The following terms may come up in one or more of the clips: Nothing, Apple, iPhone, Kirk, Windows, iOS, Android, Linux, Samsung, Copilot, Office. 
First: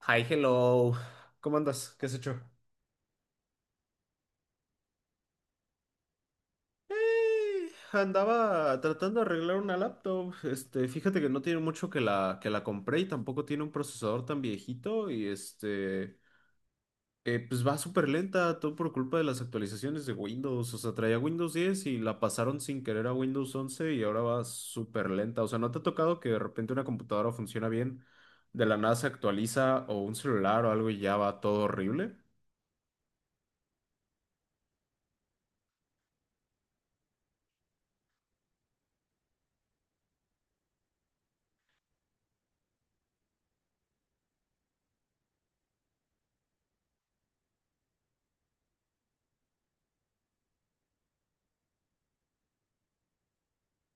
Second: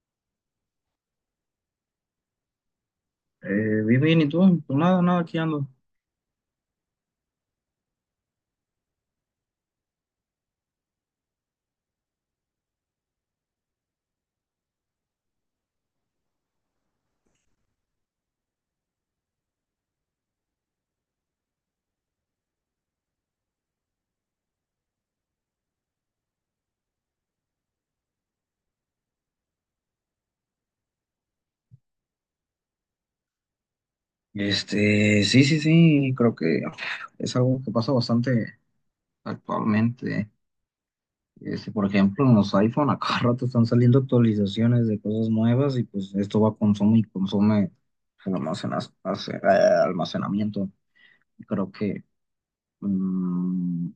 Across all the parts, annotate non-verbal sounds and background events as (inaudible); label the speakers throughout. Speaker 1: Hi, hello. ¿Cómo andas? ¿Qué has hecho?
Speaker 2: Eh, bien, bien, ¿y tú? Pues nada, nada, aquí ando.
Speaker 1: Andaba tratando de arreglar una laptop. Fíjate que no tiene mucho que la compré y tampoco tiene un procesador tan viejito. Y pues va súper lenta, todo por culpa de las actualizaciones de Windows. O sea, traía Windows 10 y la pasaron sin querer a Windows 11 y ahora va súper lenta. O sea, ¿no te ha tocado que de repente una computadora funciona bien, de la nada se actualiza o un celular o algo y ya va todo horrible?
Speaker 2: Sí, sí, sí, creo que es algo que pasa bastante actualmente. Este, por ejemplo, en los iPhone a cada (laughs) rato están saliendo actualizaciones de cosas nuevas y pues esto va a consume y consume el almacenamiento. Creo que mm,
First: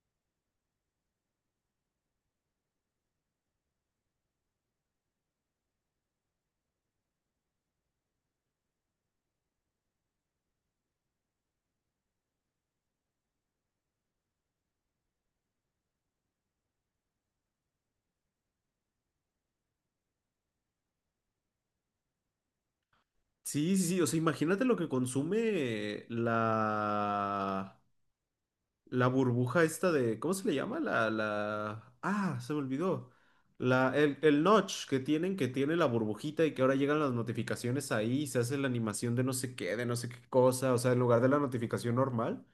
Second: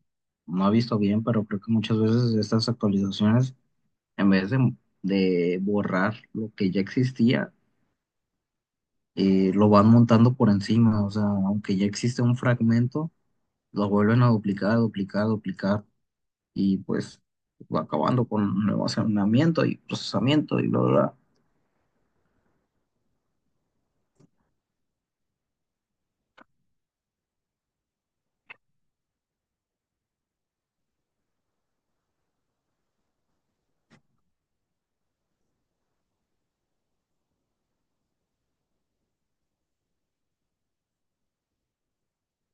Speaker 2: no he visto bien, pero creo que muchas veces estas actualizaciones, en vez de borrar lo que ya existía, lo van montando por encima, o sea, aunque ya existe un fragmento, lo vuelven a duplicar, duplicar, duplicar, y pues va acabando con nuevo almacenamiento y procesamiento y bla, bla, bla.
Speaker 1: Sí, sí, sí, o sea, imagínate lo que consume la burbuja esta de, ¿cómo se le llama? Se me olvidó. El notch que tienen, que tiene la burbujita y que ahora llegan las notificaciones ahí, se hace la animación de no sé qué, de no sé qué cosa, o sea, en lugar de la notificación normal.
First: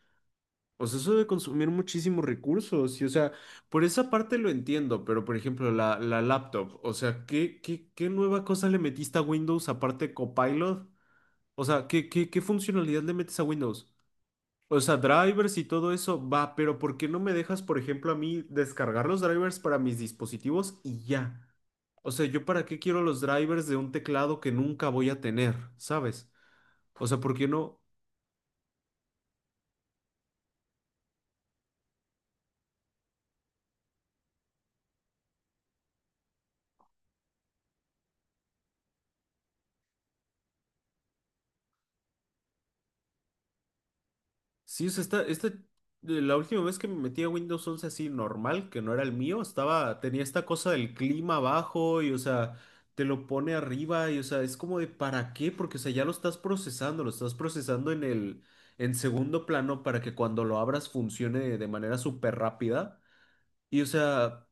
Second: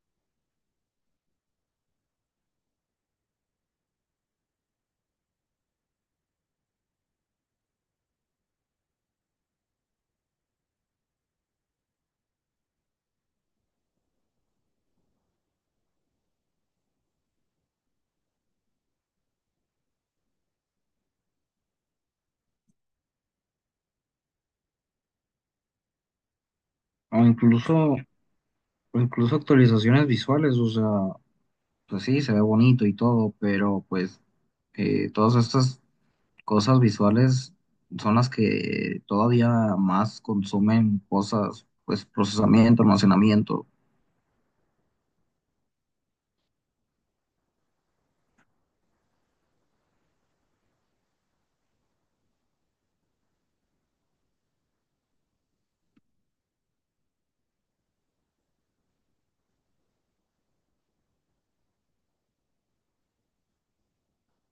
Speaker 1: O sea, eso debe consumir muchísimos recursos y, o sea, por esa parte lo entiendo, pero por ejemplo, la laptop, o sea, ¿qué nueva cosa le metiste a Windows aparte de Copilot? O sea, ¿qué funcionalidad le metes a Windows? O sea, drivers y todo eso, va, pero ¿por qué no me dejas, por ejemplo, a mí descargar los drivers para mis dispositivos y ya? O sea, ¿yo para qué quiero los drivers de un teclado que nunca voy a tener? ¿Sabes? O
Speaker 2: O
Speaker 1: sea, ¿por qué
Speaker 2: incluso,
Speaker 1: no?
Speaker 2: o incluso actualizaciones visuales, o sea, pues sí, se ve bonito y todo, pero pues todas estas cosas visuales son las que todavía más consumen cosas, pues procesamiento, almacenamiento.
Speaker 1: Sí, o sea, la última vez que me metí a Windows 11 así normal, que no era el mío, estaba, tenía esta cosa del clima abajo y, o sea, te lo pone arriba y, o sea, es como de ¿para qué? Porque, o sea, ya lo estás procesando en el, en segundo plano para que cuando lo abras funcione de manera súper rápida. Y, o sea,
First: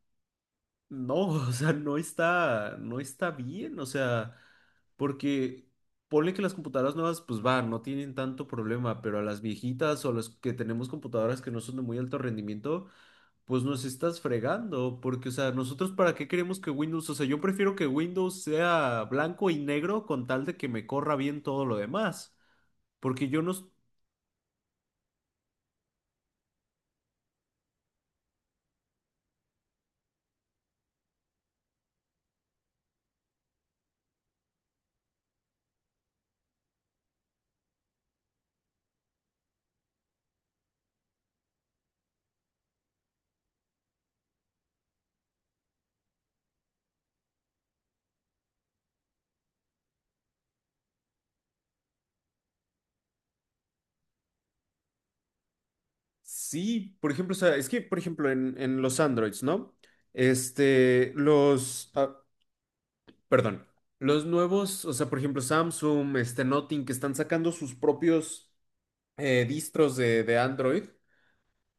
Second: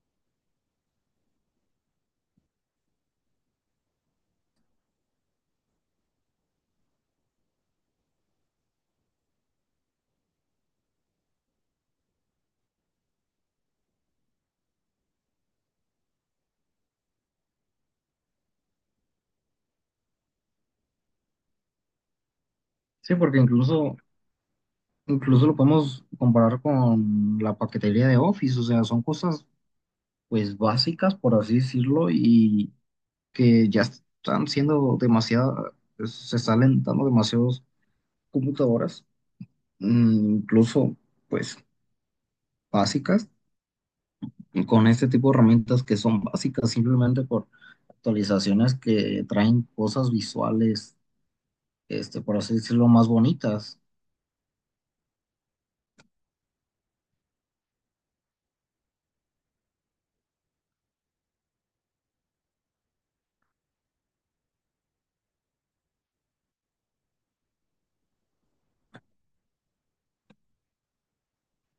Speaker 1: no, (laughs) o sea, no está bien, o sea, porque ponle que las computadoras nuevas, pues van, no tienen tanto problema, pero a las viejitas o a las que tenemos computadoras que no son de muy alto rendimiento, pues nos estás fregando, porque, o sea, nosotros para qué queremos que Windows, o sea, yo prefiero que Windows sea blanco y negro con tal de que me corra bien todo lo demás,
Speaker 2: Sí,
Speaker 1: porque
Speaker 2: porque
Speaker 1: yo no,
Speaker 2: incluso lo podemos comparar con la paquetería de Office, o sea, son cosas pues básicas, por así decirlo, y que ya están siendo demasiado, se están alentando demasiadas computadoras, incluso pues básicas, y con este tipo de herramientas que son básicas simplemente por actualizaciones que traen cosas visuales, este, por así decirlo, más bonitas.
Speaker 1: sí, por ejemplo, o sea, es que, por ejemplo, en los Androids, ¿no? Este, los... ah, Perdón. Los nuevos, o sea, por ejemplo, Samsung, este Nothing, que están sacando sus propios distros de Android,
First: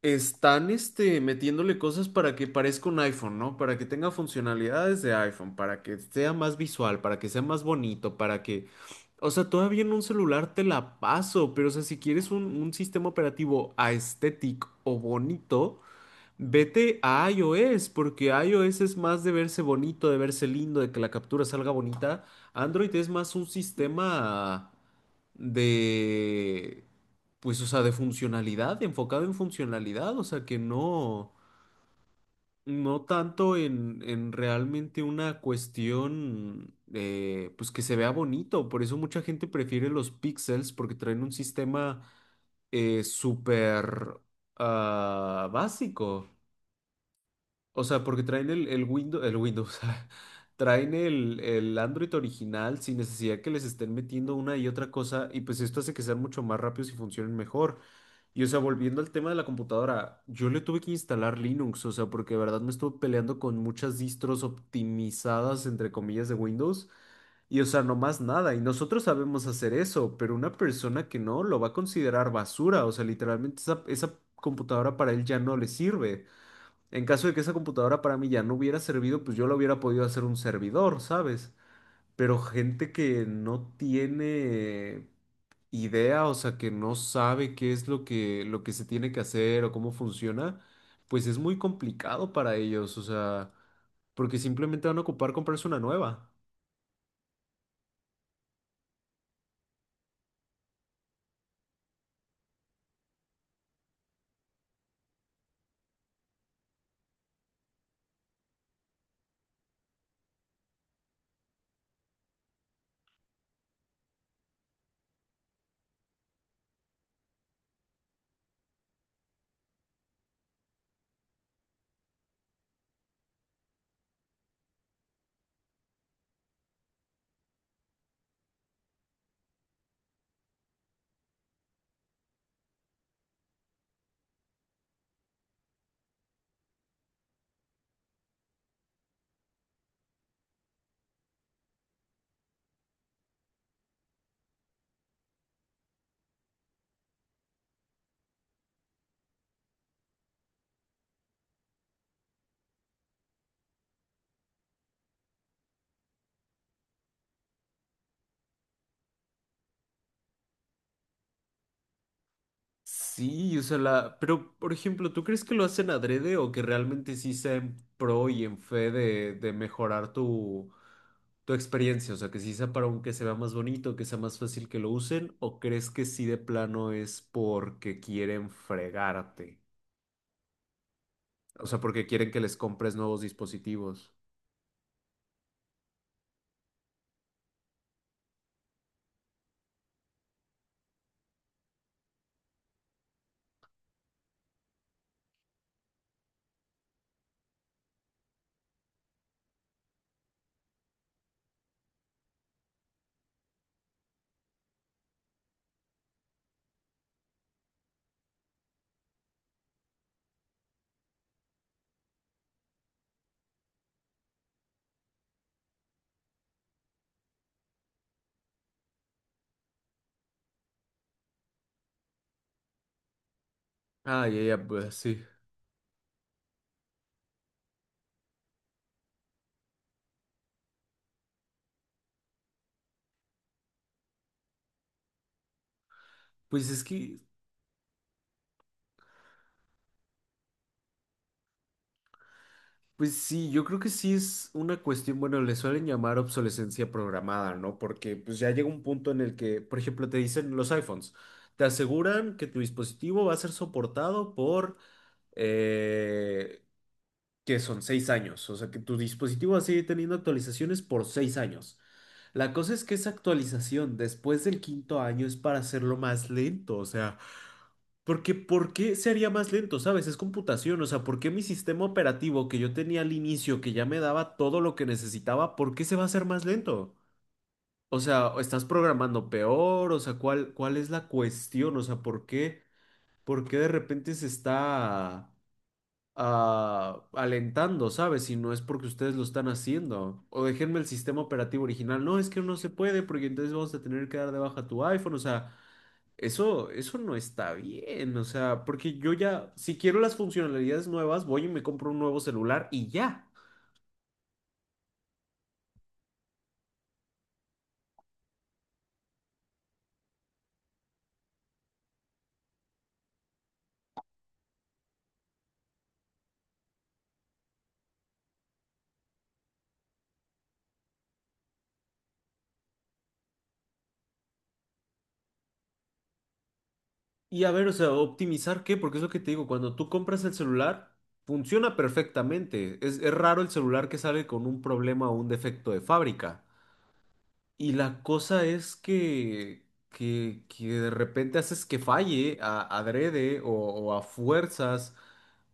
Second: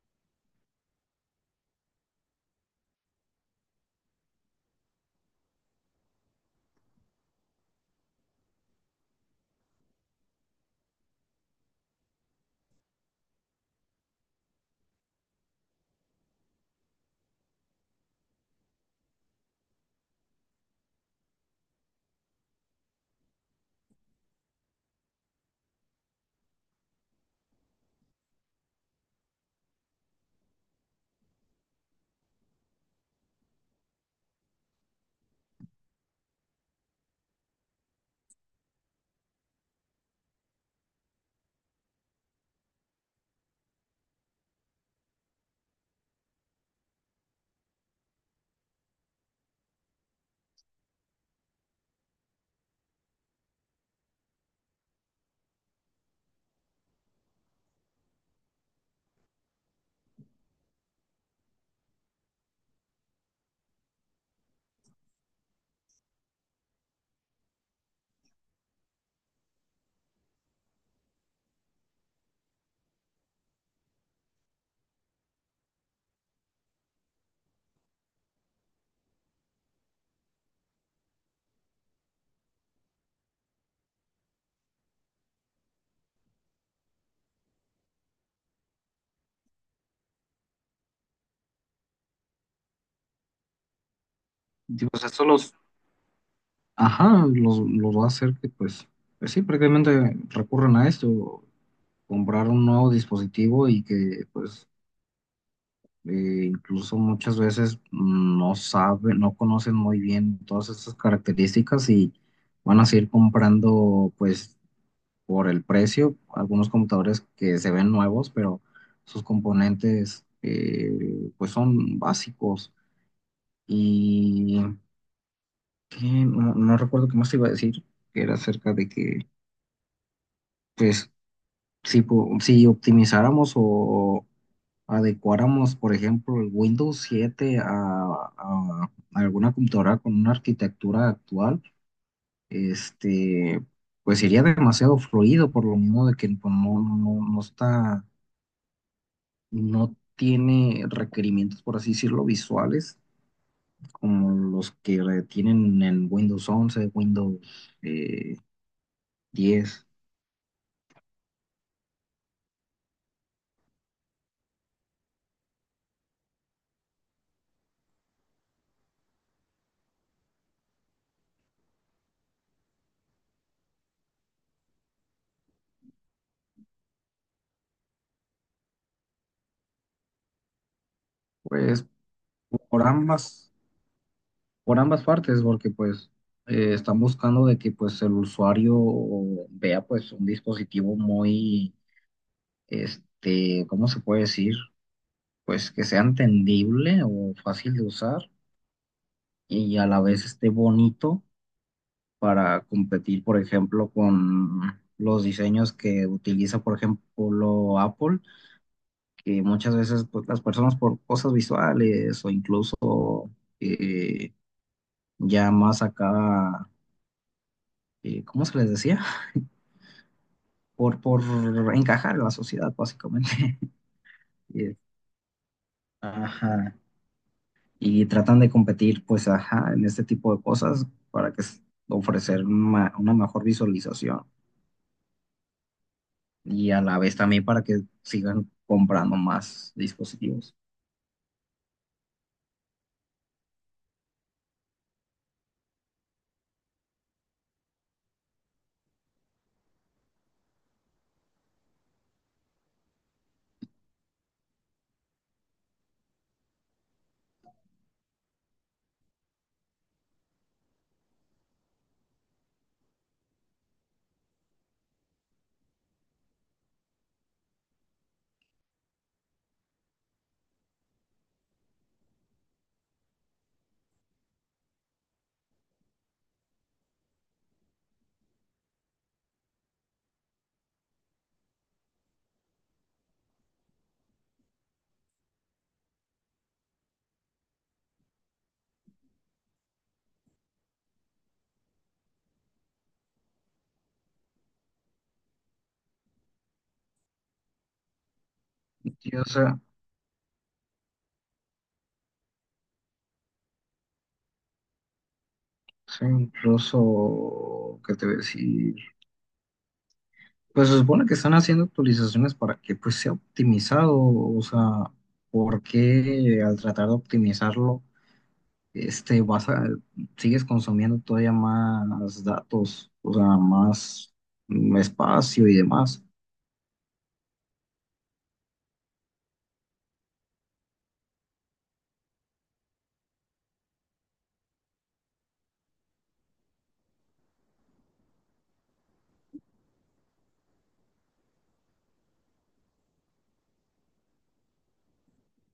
Speaker 1: están metiéndole cosas para que parezca un iPhone, ¿no? Para que tenga funcionalidades de iPhone, para que sea más visual, para que sea más bonito, para que... O sea, todavía en un celular te la paso, pero o sea, si quieres un sistema operativo aesthetic o bonito, vete a iOS, porque iOS es más de verse bonito, de verse lindo, de que la captura salga bonita. Android es más un sistema de, pues, o sea, de funcionalidad, enfocado en funcionalidad, o sea, que no, no tanto en realmente una cuestión, pues, que se vea bonito. Por eso mucha gente prefiere los pixels, porque traen un sistema súper básico. O sea, porque traen el Windows, (laughs) traen el Android original sin necesidad que les estén metiendo una y otra cosa, y pues esto hace que sean mucho más rápidos y funcionen mejor. Y o sea, volviendo al tema de la computadora, yo le tuve que instalar Linux, o sea, porque de verdad me estuve peleando con muchas distros optimizadas, entre comillas, de Windows, y o sea, no más nada, y nosotros sabemos hacer eso, pero una persona que no lo va a considerar basura, o sea, literalmente esa computadora para él ya no le sirve. En caso de que esa computadora para mí ya no hubiera servido, pues yo la hubiera podido hacer un servidor, ¿sabes? Pero gente que no tiene idea, o sea, que no sabe qué es lo que se tiene que hacer o cómo funciona, pues es muy complicado para ellos, o sea, porque simplemente
Speaker 2: Digo, o
Speaker 1: van a
Speaker 2: sea, esto
Speaker 1: ocupar
Speaker 2: lo
Speaker 1: comprarse una nueva.
Speaker 2: ajá, los va a hacer que pues, pues sí, prácticamente recurren a esto, comprar un nuevo dispositivo y que pues incluso muchas veces no saben, no conocen muy bien todas estas características y van a seguir comprando pues por el precio algunos computadores que se ven nuevos, pero sus componentes pues son básicos y que no, no recuerdo qué más te iba a decir, que era acerca de que pues si, si optimizáramos o adecuáramos, por ejemplo, el Windows 7 a alguna computadora con una arquitectura actual, este, pues sería demasiado fluido por lo mismo de que pues, no, no, no está, no tiene requerimientos, por así decirlo, visuales como los que tienen en Windows 11 Windows eh, 10.
Speaker 1: Sí, o sea, Pero, por ejemplo, ¿tú crees que lo hacen adrede o que realmente sí sea en pro y en fe de mejorar tu experiencia? O sea, que sí sea para un que se vea más bonito, que sea más fácil que lo usen, ¿o crees que sí de plano es porque quieren fregarte? O sea,
Speaker 2: Pues
Speaker 1: porque quieren que les
Speaker 2: por
Speaker 1: compres nuevos
Speaker 2: ambas.
Speaker 1: dispositivos.
Speaker 2: Por ambas partes, porque pues están buscando de que pues el usuario vea pues un dispositivo muy, este, ¿cómo se puede decir? Pues que sea entendible o fácil de usar y a la vez esté bonito para competir, por ejemplo, con los diseños que utiliza, por ejemplo, Apple, que muchas veces pues, las personas por cosas visuales o incluso eh, ya más acá, ¿cómo se les decía? Por encajar en la sociedad, básicamente.
Speaker 1: Ya,
Speaker 2: (laughs)
Speaker 1: ya,
Speaker 2: Y,
Speaker 1: pues sí.
Speaker 2: ajá, y tratan de competir, pues, ajá, en este tipo de cosas para ofrecer una mejor visualización
Speaker 1: Pues
Speaker 2: y a
Speaker 1: es
Speaker 2: la vez
Speaker 1: que
Speaker 2: también para que sigan comprando más dispositivos.
Speaker 1: pues sí, yo creo que sí es una cuestión, bueno, le suelen llamar obsolescencia programada, ¿no? Porque pues ya llega un punto en el que, por ejemplo, te dicen los iPhones, te aseguran que tu dispositivo va a ser soportado por, eh, que son 6 años, o sea, que tu dispositivo va a seguir teniendo actualizaciones por 6 años. La cosa es que esa actualización después del quinto año es para hacerlo más lento, o sea... porque, ¿por qué se haría más lento, sabes? Es computación, o sea, ¿por qué mi sistema operativo que yo tenía al inicio, que ya me daba todo lo que necesitaba, ¿por qué se va a hacer más lento? O sea, ¿o ¿estás programando peor? O sea, ¿cuál es la cuestión? O sea, ¿por qué de repente se está alentando, sabes? Si no es porque ustedes lo están haciendo. O déjenme el sistema operativo original. No, es que no se puede, porque entonces vamos a tener que dar de baja tu iPhone, o sea. Eso no está bien, o sea, porque yo
Speaker 2: Sí, o
Speaker 1: ya,
Speaker 2: sea,
Speaker 1: si quiero las funcionalidades nuevas, voy y me compro un nuevo celular y ya.
Speaker 2: sí, incluso, ¿qué te voy a decir? Pues se supone que están haciendo actualizaciones para que pues sea optimizado, o sea, ¿por qué al tratar de optimizarlo vas a, sigues consumiendo todavía más datos, o sea, más espacio y demás.
Speaker 1: Y a ver, o sea, optimizar qué, porque es lo que te digo, cuando tú compras el celular, funciona perfectamente. Es raro el celular que sale con un problema o un defecto de fábrica. Y la cosa es que, que de repente haces que falle adrede o a fuerzas.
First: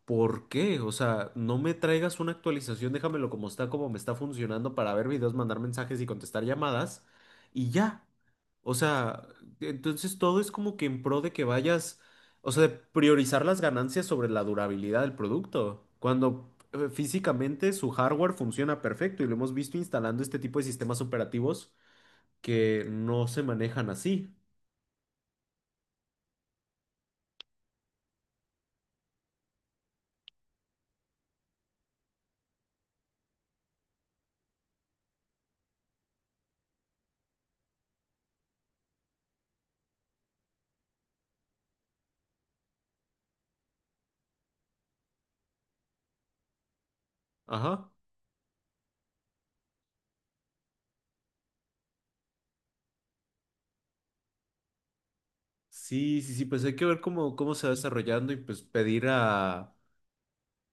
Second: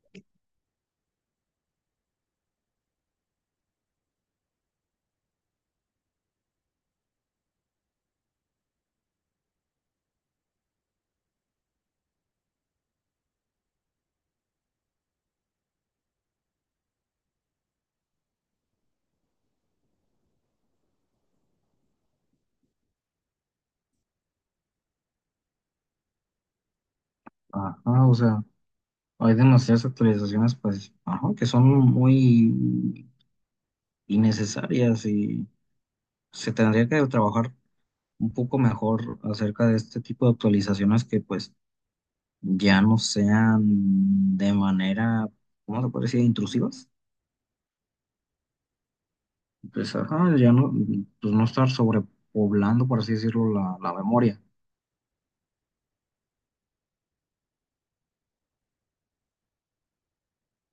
Speaker 1: ¿Por qué? O sea, no me traigas una actualización, déjamelo como está, como me está funcionando para ver videos, mandar mensajes y contestar llamadas y ya. O sea, entonces todo es como que en pro de que vayas, o sea, de priorizar las ganancias sobre la durabilidad del producto, cuando físicamente su hardware funciona perfecto y lo hemos visto instalando este tipo de sistemas operativos que no se manejan así.
Speaker 2: Ajá, o sea, hay demasiadas actualizaciones, pues, ajá, que son muy innecesarias y se tendría que trabajar un poco mejor acerca de este tipo de actualizaciones que, pues, ya no sean de manera, ¿cómo se puede decir?, intrusivas.
Speaker 1: Ajá.
Speaker 2: Pues, ajá, ya no, pues no estar sobrepoblando, por así decirlo, la memoria.
Speaker 1: Sí, sí, sí, pues hay que ver cómo se va desarrollando y pues pedir a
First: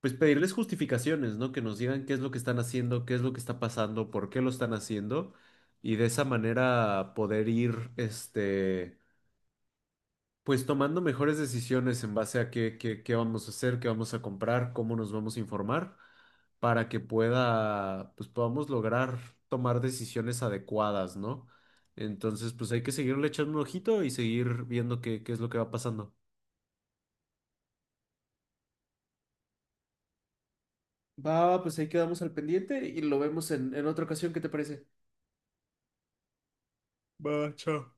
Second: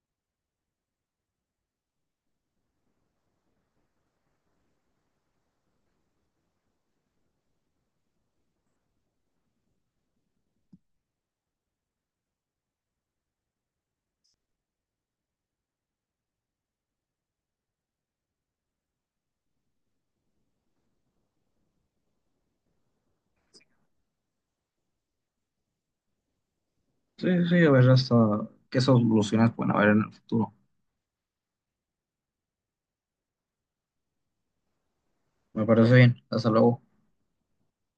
Speaker 1: pues pedirles justificaciones, ¿no? Que nos digan qué es lo que están haciendo, qué es lo que está pasando, por qué lo están haciendo y de esa manera poder ir, este, pues tomando mejores decisiones en base a qué vamos a hacer, qué vamos a comprar, cómo nos vamos a informar para que pueda, pues podamos lograr tomar decisiones adecuadas, ¿no? Entonces, pues hay que seguirle echando un ojito y seguir viendo qué es lo que va pasando.
Speaker 2: Sí, sí, a ver hasta qué soluciones pueden haber en el futuro.
Speaker 1: Va, pues ahí quedamos al pendiente y lo vemos en otra ocasión, ¿qué te parece?
Speaker 2: Me parece bien. Hasta luego.
Speaker 1: Va, chao.